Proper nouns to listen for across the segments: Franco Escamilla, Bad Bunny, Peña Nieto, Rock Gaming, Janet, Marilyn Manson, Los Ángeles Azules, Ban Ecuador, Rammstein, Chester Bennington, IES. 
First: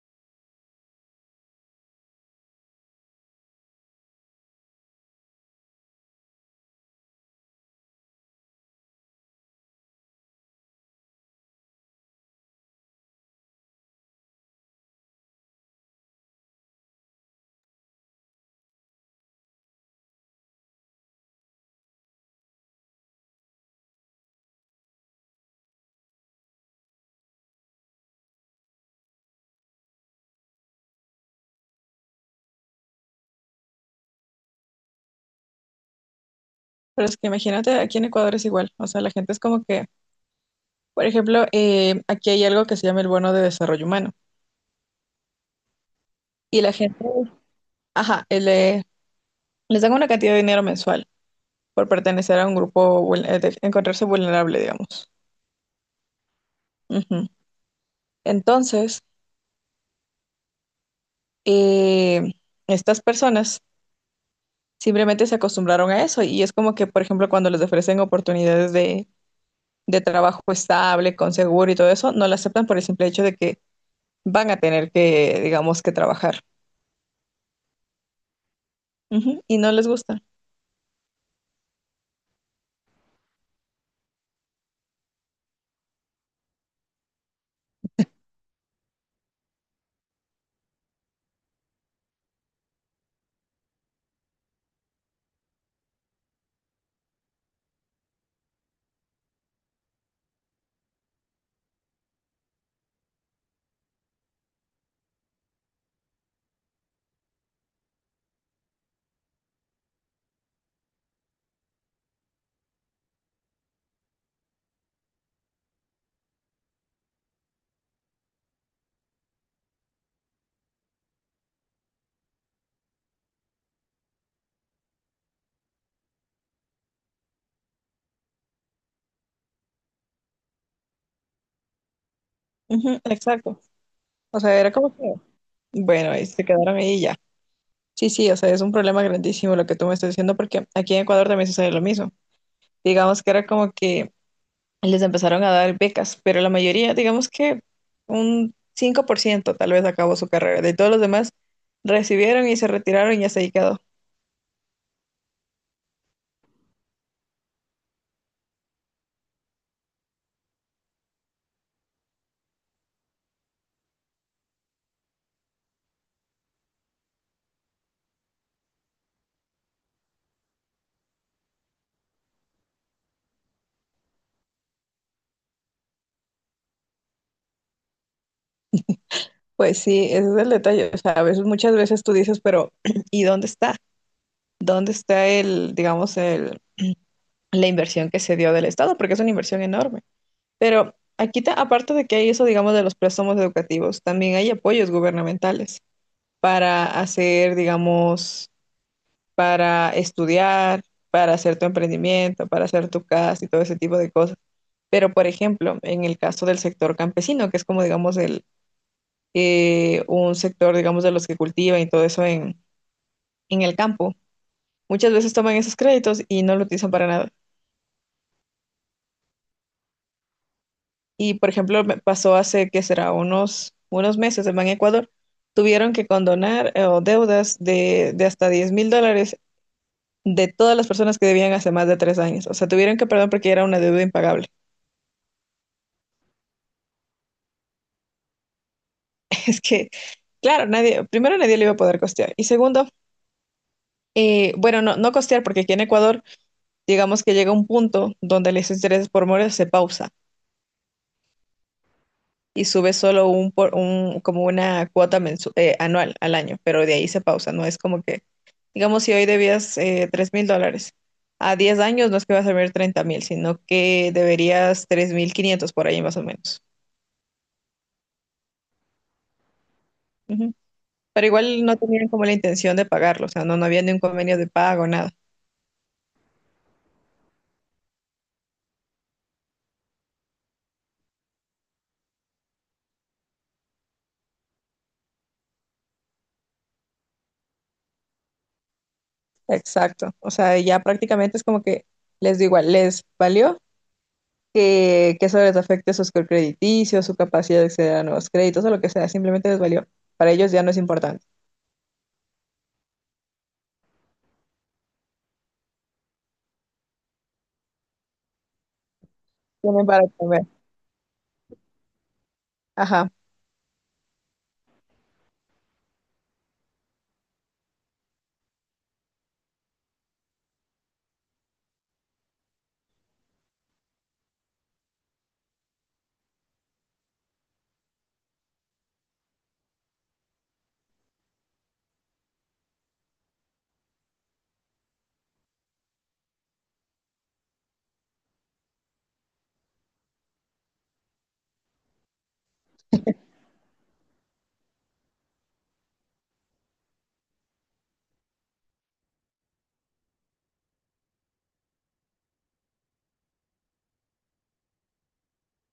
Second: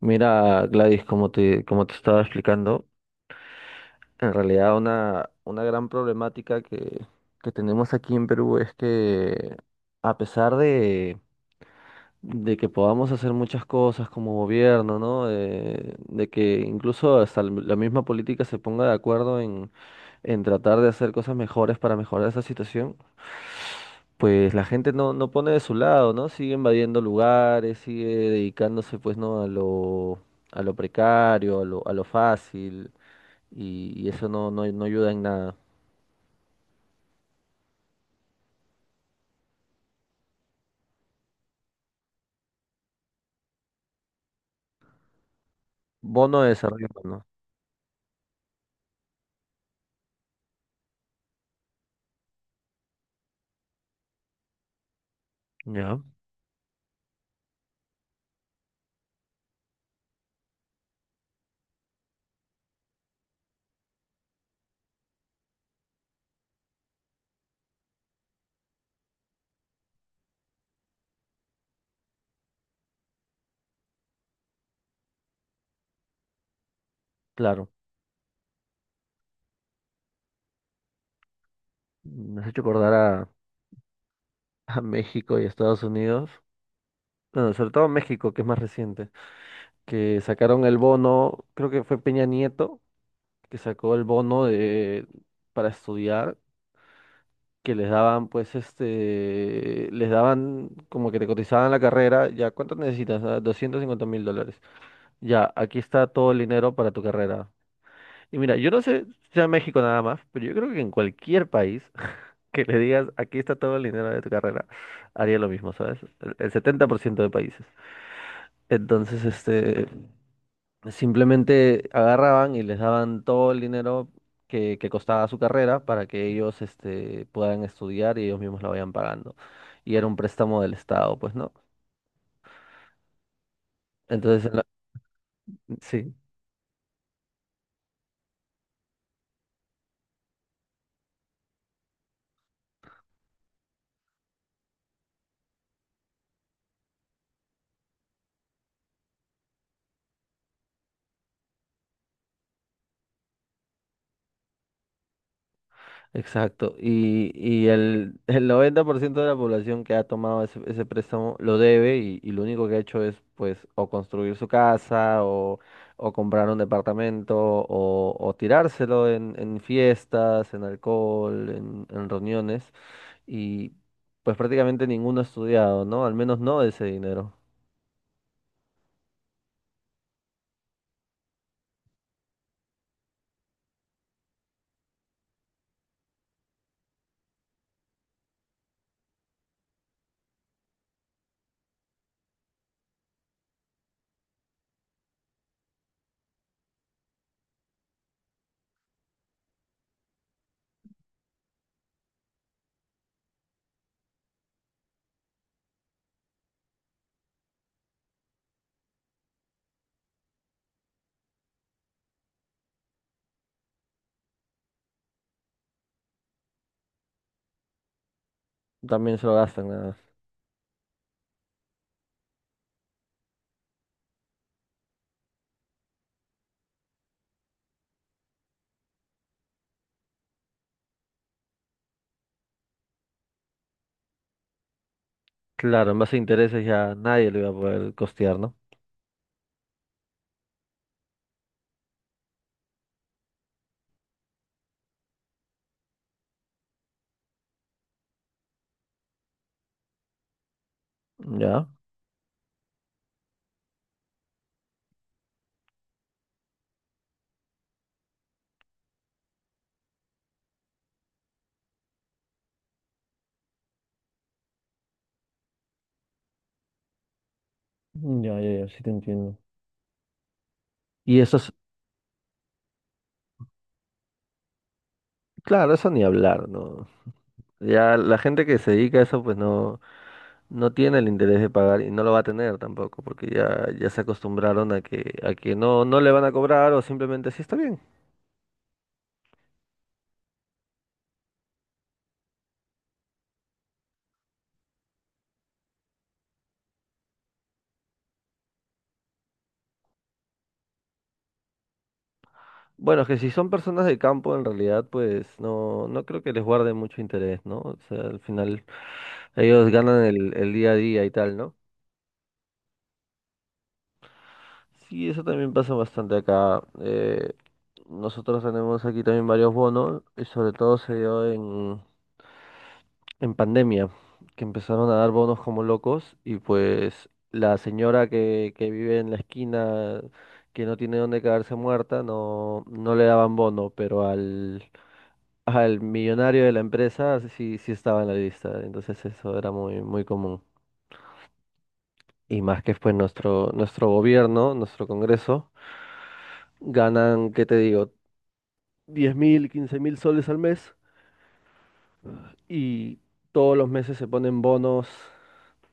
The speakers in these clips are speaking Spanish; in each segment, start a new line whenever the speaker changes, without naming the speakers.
Mira, Gladys, como te estaba explicando, en realidad una gran problemática que tenemos aquí en Perú es que a pesar de que podamos hacer muchas cosas como gobierno, ¿no? De que incluso hasta la misma política se ponga de acuerdo en tratar de hacer cosas mejores para mejorar esa situación, pues la gente no pone de su lado, ¿no? Sigue invadiendo lugares, sigue dedicándose pues no a lo precario, a lo fácil, y eso no ayuda en nada.
Pero es que imagínate, aquí en Ecuador es igual. O sea, la gente es como que, por ejemplo, aquí hay algo que se llama el bono de desarrollo humano.
Bono de
Y la
desarrollo
gente,
humano.
ajá, les dan una cantidad de dinero mensual por pertenecer a un grupo, de encontrarse vulnerable, digamos.
Ya,
Ujú. Entonces, eh, estas personas simplemente se acostumbraron a eso. Y es como que, por ejemplo, cuando les ofrecen oportunidades de trabajo estable, con seguro y todo eso, no la aceptan por el simple hecho de que van a tener que, digamos, que trabajar.
claro.
Ujú. Y no les gusta.
Me has hecho acordar a México y Estados Unidos. Bueno, sobre todo México, que es más reciente, que sacaron el bono, creo que fue Peña Nieto, que sacó el bono de, para estudiar que les daban, pues, este, les daban como que te cotizaban la carrera, ya, ¿cuánto necesitas? Ah, 250.000 dólares. Ya, aquí está todo el dinero para tu carrera. Y mira, yo no sé si sea en México nada más, pero yo creo que en cualquier país que le digas, aquí está todo el dinero de tu carrera, haría lo mismo, ¿sabes? El 70% de países. Entonces, este, simplemente agarraban y les daban todo el dinero que costaba su carrera para que ellos este, puedan estudiar y ellos mismos la vayan pagando. Y era un préstamo del Estado, pues, ¿no?
Ujú. Exacto. O
Entonces, en
sea,
la-
era como que, bueno,
sí.
ahí se quedaron ahí y ya. Sí, sí, o sea, es un problema grandísimo lo que tú me estás diciendo porque aquí en Ecuador también sucede lo mismo. Digamos que era como que les empezaron a dar becas, pero la mayoría, digamos que un 5% tal vez acabó su carrera. De todos los demás recibieron y se retiraron y hasta ahí quedó.
Exacto, y el, el 90% de la población que ha tomado ese préstamo lo debe y lo único que ha hecho es pues o construir su casa o comprar un departamento o tirárselo en fiestas, en alcohol, en reuniones y pues prácticamente ninguno ha estudiado, ¿no? Al menos no ese dinero.
Pues sí, ese es el detalle. O sea, a veces, muchas veces tú dices, pero ¿y dónde está? ¿Dónde está el, digamos, la inversión que se dio del Estado? Porque es una inversión enorme. Pero aquí, aparte de que hay eso, digamos, de los préstamos educativos, también hay apoyos gubernamentales para hacer, digamos, para estudiar, para hacer tu emprendimiento, para hacer tu casa y todo ese tipo de cosas. Pero, por ejemplo, en el caso del sector campesino, que es como, digamos, un sector, digamos, de los que cultivan y todo eso en el campo, muchas veces toman esos créditos y no lo utilizan para nada.
También se lo gastan nada más.
Y por ejemplo, me pasó hace que será unos meses en Ban Ecuador, tuvieron que condonar o deudas de hasta $10,000 de todas las personas que debían hace más de 3 años. O sea, tuvieron que perdón porque era una deuda impagable.
Claro, en base a intereses ya nadie lo iba a poder costear, ¿no?
Es que, claro, nadie, primero nadie le iba a poder costear. Y segundo, bueno, no, no costear porque aquí en Ecuador, digamos que llega un punto donde los intereses por mora se pausan.
Ya.
Y sube solo un como una cuota anual al año, pero de ahí se pausa, no es como que, digamos, si hoy debías $3,000, a 10 años no es que vas a ver 30,000, sino que deberías 3,500 por ahí más o menos.
Ya, ya, ya, sí te entiendo.
Ujú.
Y
Pero
eso es,
igual no tenían como la intención de pagarlo, o sea, no, no había ni un convenio de pago, nada.
Claro, eso ni hablar, ¿no? Ya la gente que se dedica a eso, pues no, tiene el interés de pagar y no lo va a tener tampoco, porque ya se acostumbraron a que no le van a cobrar o simplemente sí está bien.
Exacto, o sea, ya prácticamente es como que les digo igual, les valió que eso les afecte su score crediticio, su capacidad de acceder a nuevos créditos o lo que sea, simplemente les valió. Para ellos ya no es importante.
Bueno, es que si son personas de campo, en realidad, pues no creo que les guarde mucho interés, ¿no? O sea, al final ellos
Tienen
ganan
para
el,
comer.
el día a día y tal, ¿no?
Ajá.
Sí, eso también pasa bastante acá. Nosotros tenemos aquí también varios bonos, y sobre todo se dio en pandemia, que empezaron a dar bonos como locos y pues la señora que vive en la esquina, que no tiene dónde quedarse muerta, no, le daban bono, pero al millonario de la empresa sí estaba en la lista, entonces eso era muy, muy común. Y más que pues nuestro gobierno, nuestro Congreso, ganan, ¿qué te digo? 10.000, 15.000 soles al mes y todos los meses se ponen bonos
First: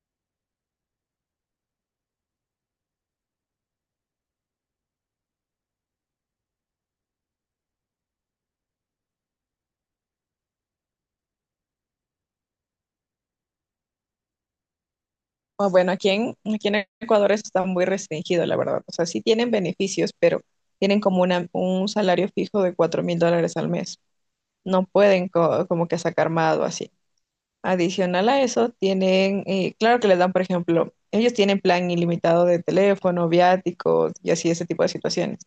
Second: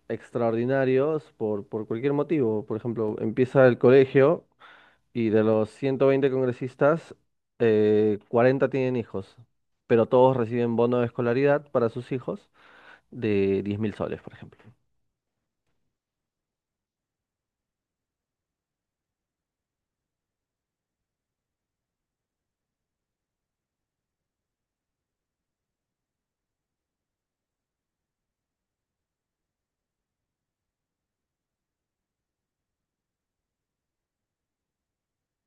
extraordinarios por cualquier motivo. Por ejemplo, empieza el colegio y de los 120 congresistas, 40 tienen hijos, pero todos reciben bono de escolaridad para sus hijos de 10 mil soles, por ejemplo.
Ah, bueno, aquí en Ecuador eso está muy restringido, la verdad. O sea, sí tienen beneficios, pero tienen como un salario fijo de $4,000 al mes. No pueden como que sacar más o así. Adicional a eso, tienen, claro que les dan, por ejemplo, ellos tienen plan ilimitado de teléfono, viáticos y así ese tipo de situaciones,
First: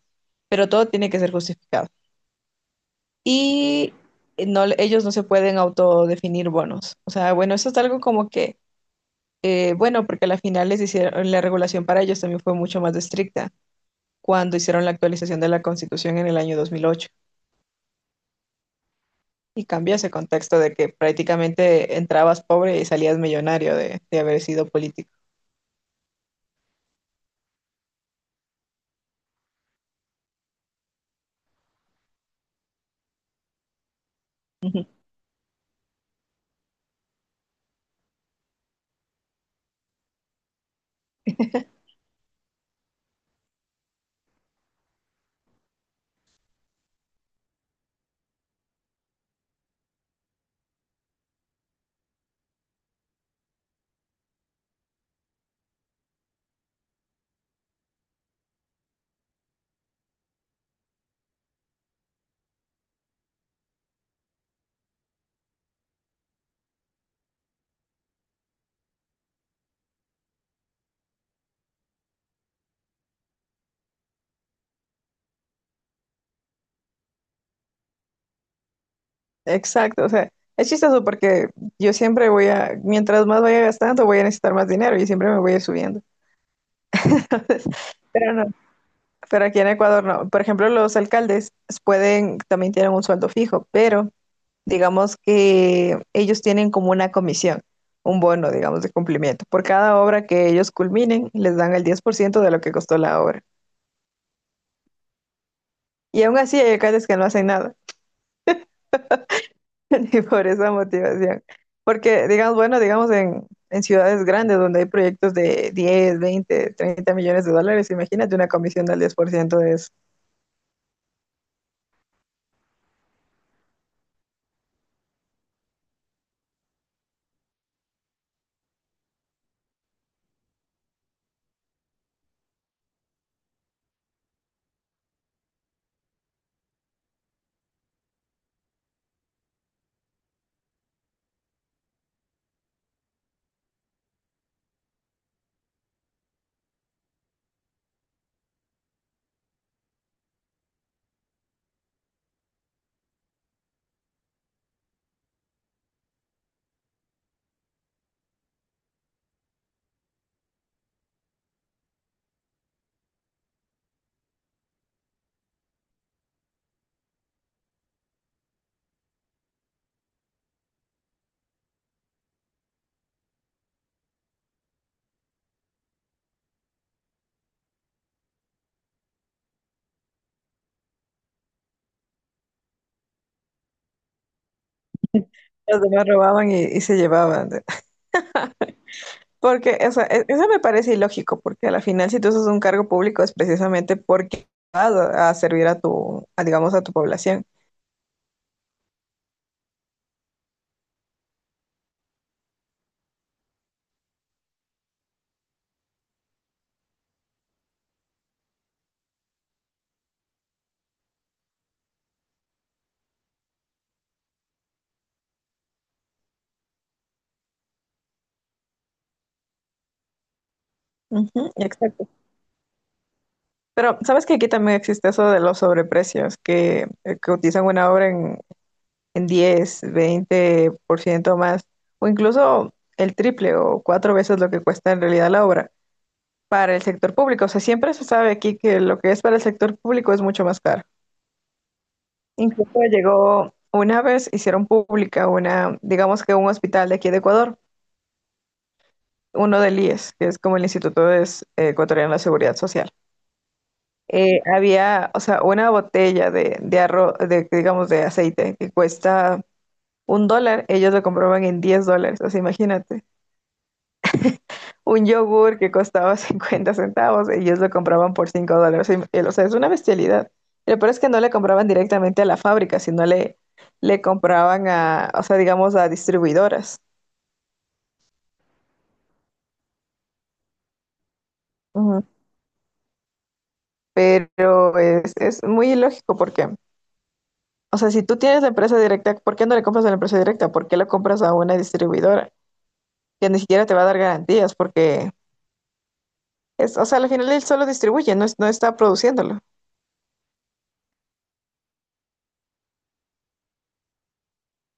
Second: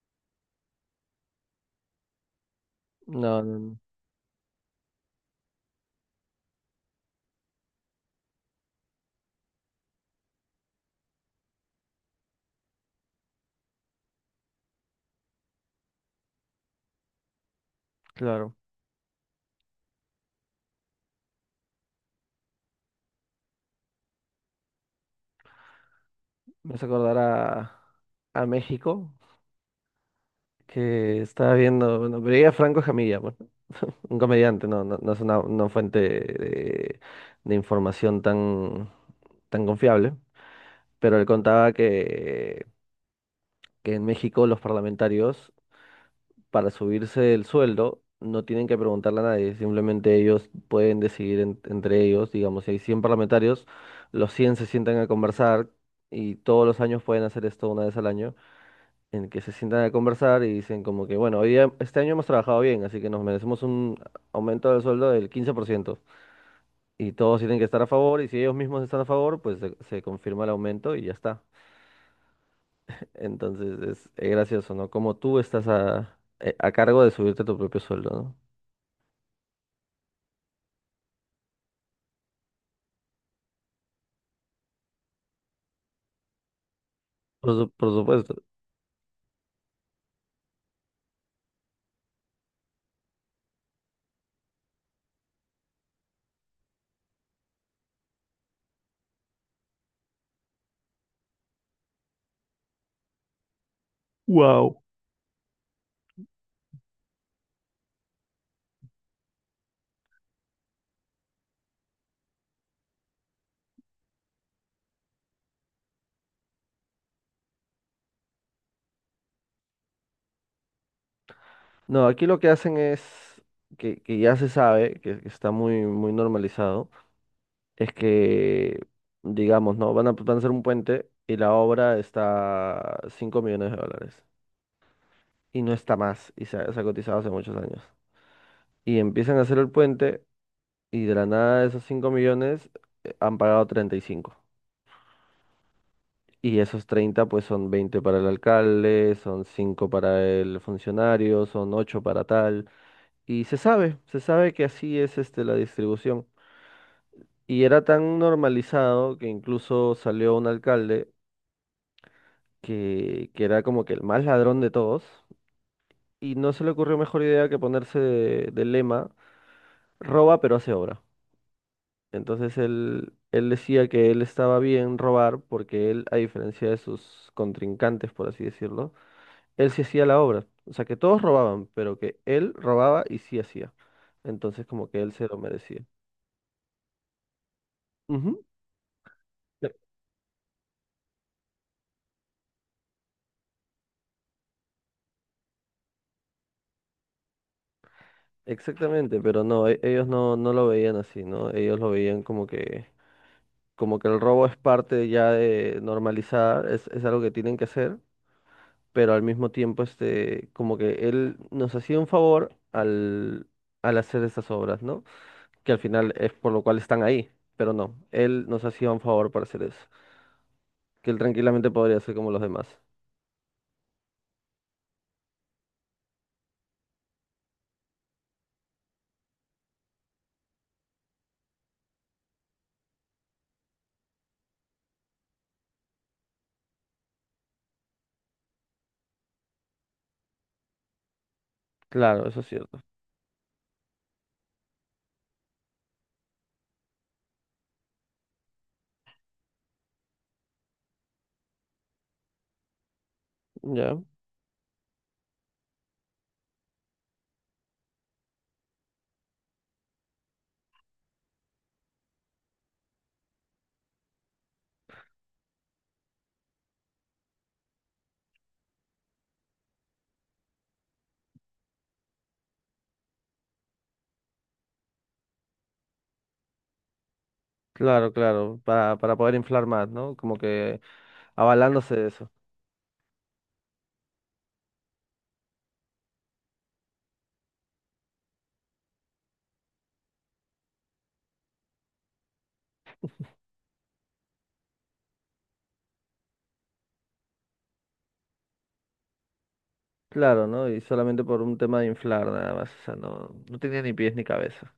pero todo tiene que ser justificado.
No, no, no,
Y no, ellos no se pueden autodefinir bonos. O sea, bueno, eso es algo como que, bueno, porque a la final les hicieron, la regulación para ellos también fue mucho más estricta cuando hicieron la actualización de la Constitución en el año 2008.
claro,
Y cambió ese contexto de que prácticamente entrabas pobre y salías millonario de haber sido político.
me hace acordar a México, que estaba viendo, bueno, veía a Franco Escamilla, bueno, un comediante, no, no, no es una fuente de información tan, tan confiable. Pero él contaba que en México los parlamentarios, para subirse el sueldo, no tienen que preguntarle a nadie, simplemente ellos pueden decidir entre ellos, digamos, si hay 100 parlamentarios, los 100 se sientan a conversar y todos los años pueden hacer esto una vez al año, en que se sientan a conversar y dicen como que, bueno, este año hemos trabajado bien, así que nos merecemos un aumento del sueldo del 15%. Y todos tienen que estar a favor, y si ellos mismos están a favor, pues se confirma el aumento y ya está. Entonces es, gracioso, ¿no? Como tú estás a cargo de subirte tu propio sueldo, ¿no?
Exacto, o sea, es chistoso porque yo siempre voy a, mientras más vaya gastando, voy a necesitar más dinero y siempre me voy a ir subiendo.
Por su- por
Pero
supuesto.
no, pero aquí en Ecuador no. Por ejemplo, los alcaldes pueden, también tienen un sueldo fijo, pero digamos que ellos tienen como una comisión, un bono, digamos, de cumplimiento. Por cada obra que ellos culminen, les dan el 10% de lo que costó la obra. Y aún así hay alcaldes que no hacen nada, ni por esa motivación. Porque, digamos, bueno, digamos en ciudades grandes donde hay proyectos de 10, 20, 30 millones de dólares, imagínate una comisión del 10% de eso.
No, aquí lo que hacen es, que ya se sabe, que está muy, muy normalizado, es que, digamos, ¿no? Van a hacer un puente y la obra está 5 millones de dólares. Y no está más, y se ha cotizado hace muchos años. Y empiezan a hacer el puente y de la nada de esos 5 millones han pagado 35. Y esos 30 pues son 20 para el alcalde, son 5 para el funcionario, son 8 para tal. Y se sabe que así es este, la distribución. Y era tan normalizado que incluso salió un alcalde que era como que el más ladrón de todos. Y no se le ocurrió mejor idea que ponerse de lema, roba pero hace obra. Entonces él, decía que él estaba bien robar porque él, a diferencia de sus contrincantes, por así decirlo, él sí hacía la obra. O sea, que todos robaban, pero que él robaba y sí hacía. Entonces, como que él se lo
Los
merecía.
demás robaban y se llevaban.
Ujú. Pe-
Porque, o sea, eso me parece ilógico, porque a la final, si tú haces un cargo público, es precisamente porque vas a servir a tu, a, digamos, a tu población.
Exactamente, pero no, ellos no, lo veían así, ¿no? Ellos lo veían como que, el robo es parte ya de normalizada, es algo que tienen que hacer, pero al mismo tiempo, este, como que él nos hacía un favor al hacer esas obras, ¿no? Que al final es por lo cual están ahí, pero no, él nos hacía un favor para hacer eso, que él
Ujú,
tranquilamente podría
exacto.
hacer como los demás.
Pero, ¿sabes que aquí también existe eso de los sobreprecios, que utilizan una obra en 10, 20% más, o incluso el triple o cuatro veces lo que cuesta en realidad la obra para el sector público? O sea, siempre se sabe aquí que lo que es para el sector público es mucho más caro.
Claro, eso es
Incluso
cierto.
llegó una vez, hicieron pública una, digamos que un hospital de aquí de Ecuador, uno del IES, que es como el Instituto de Ecuatoriano de Seguridad Social.
Ya.
Había, o sea, una botella de arroz, de, digamos, de aceite que cuesta $1, ellos lo compraban en $10, así imagínate. Un yogur que costaba 50 centavos, ellos lo compraban por $5. O sea, es una bestialidad. Lo peor es que no le compraban directamente a la fábrica, sino le compraban a, o sea, digamos, a distribuidoras.
Claro, claro. Para poder inflar más, ¿no? Como que avalándose
Ujú.
de eso.
Pero es muy ilógico porque, o sea, si tú tienes la empresa directa, ¿por qué no le compras a la empresa directa? ¿Por qué la compras a una distribuidora? Que ni siquiera te va a dar garantías porque, es, o sea, al final él solo distribuye, no, no está produciéndolo.
Claro, ¿no? Y solamente por un tema de inflar nada más. O sea, no, tenía ni pies ni cabeza.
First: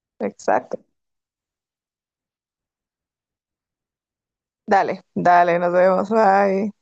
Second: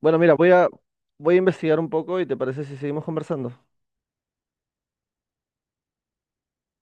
Bueno, mira, voy a,
Exacto.
voy a investigar un poco y ¿te parece si seguimos conversando?
Dale, dale, nos vemos. Bye.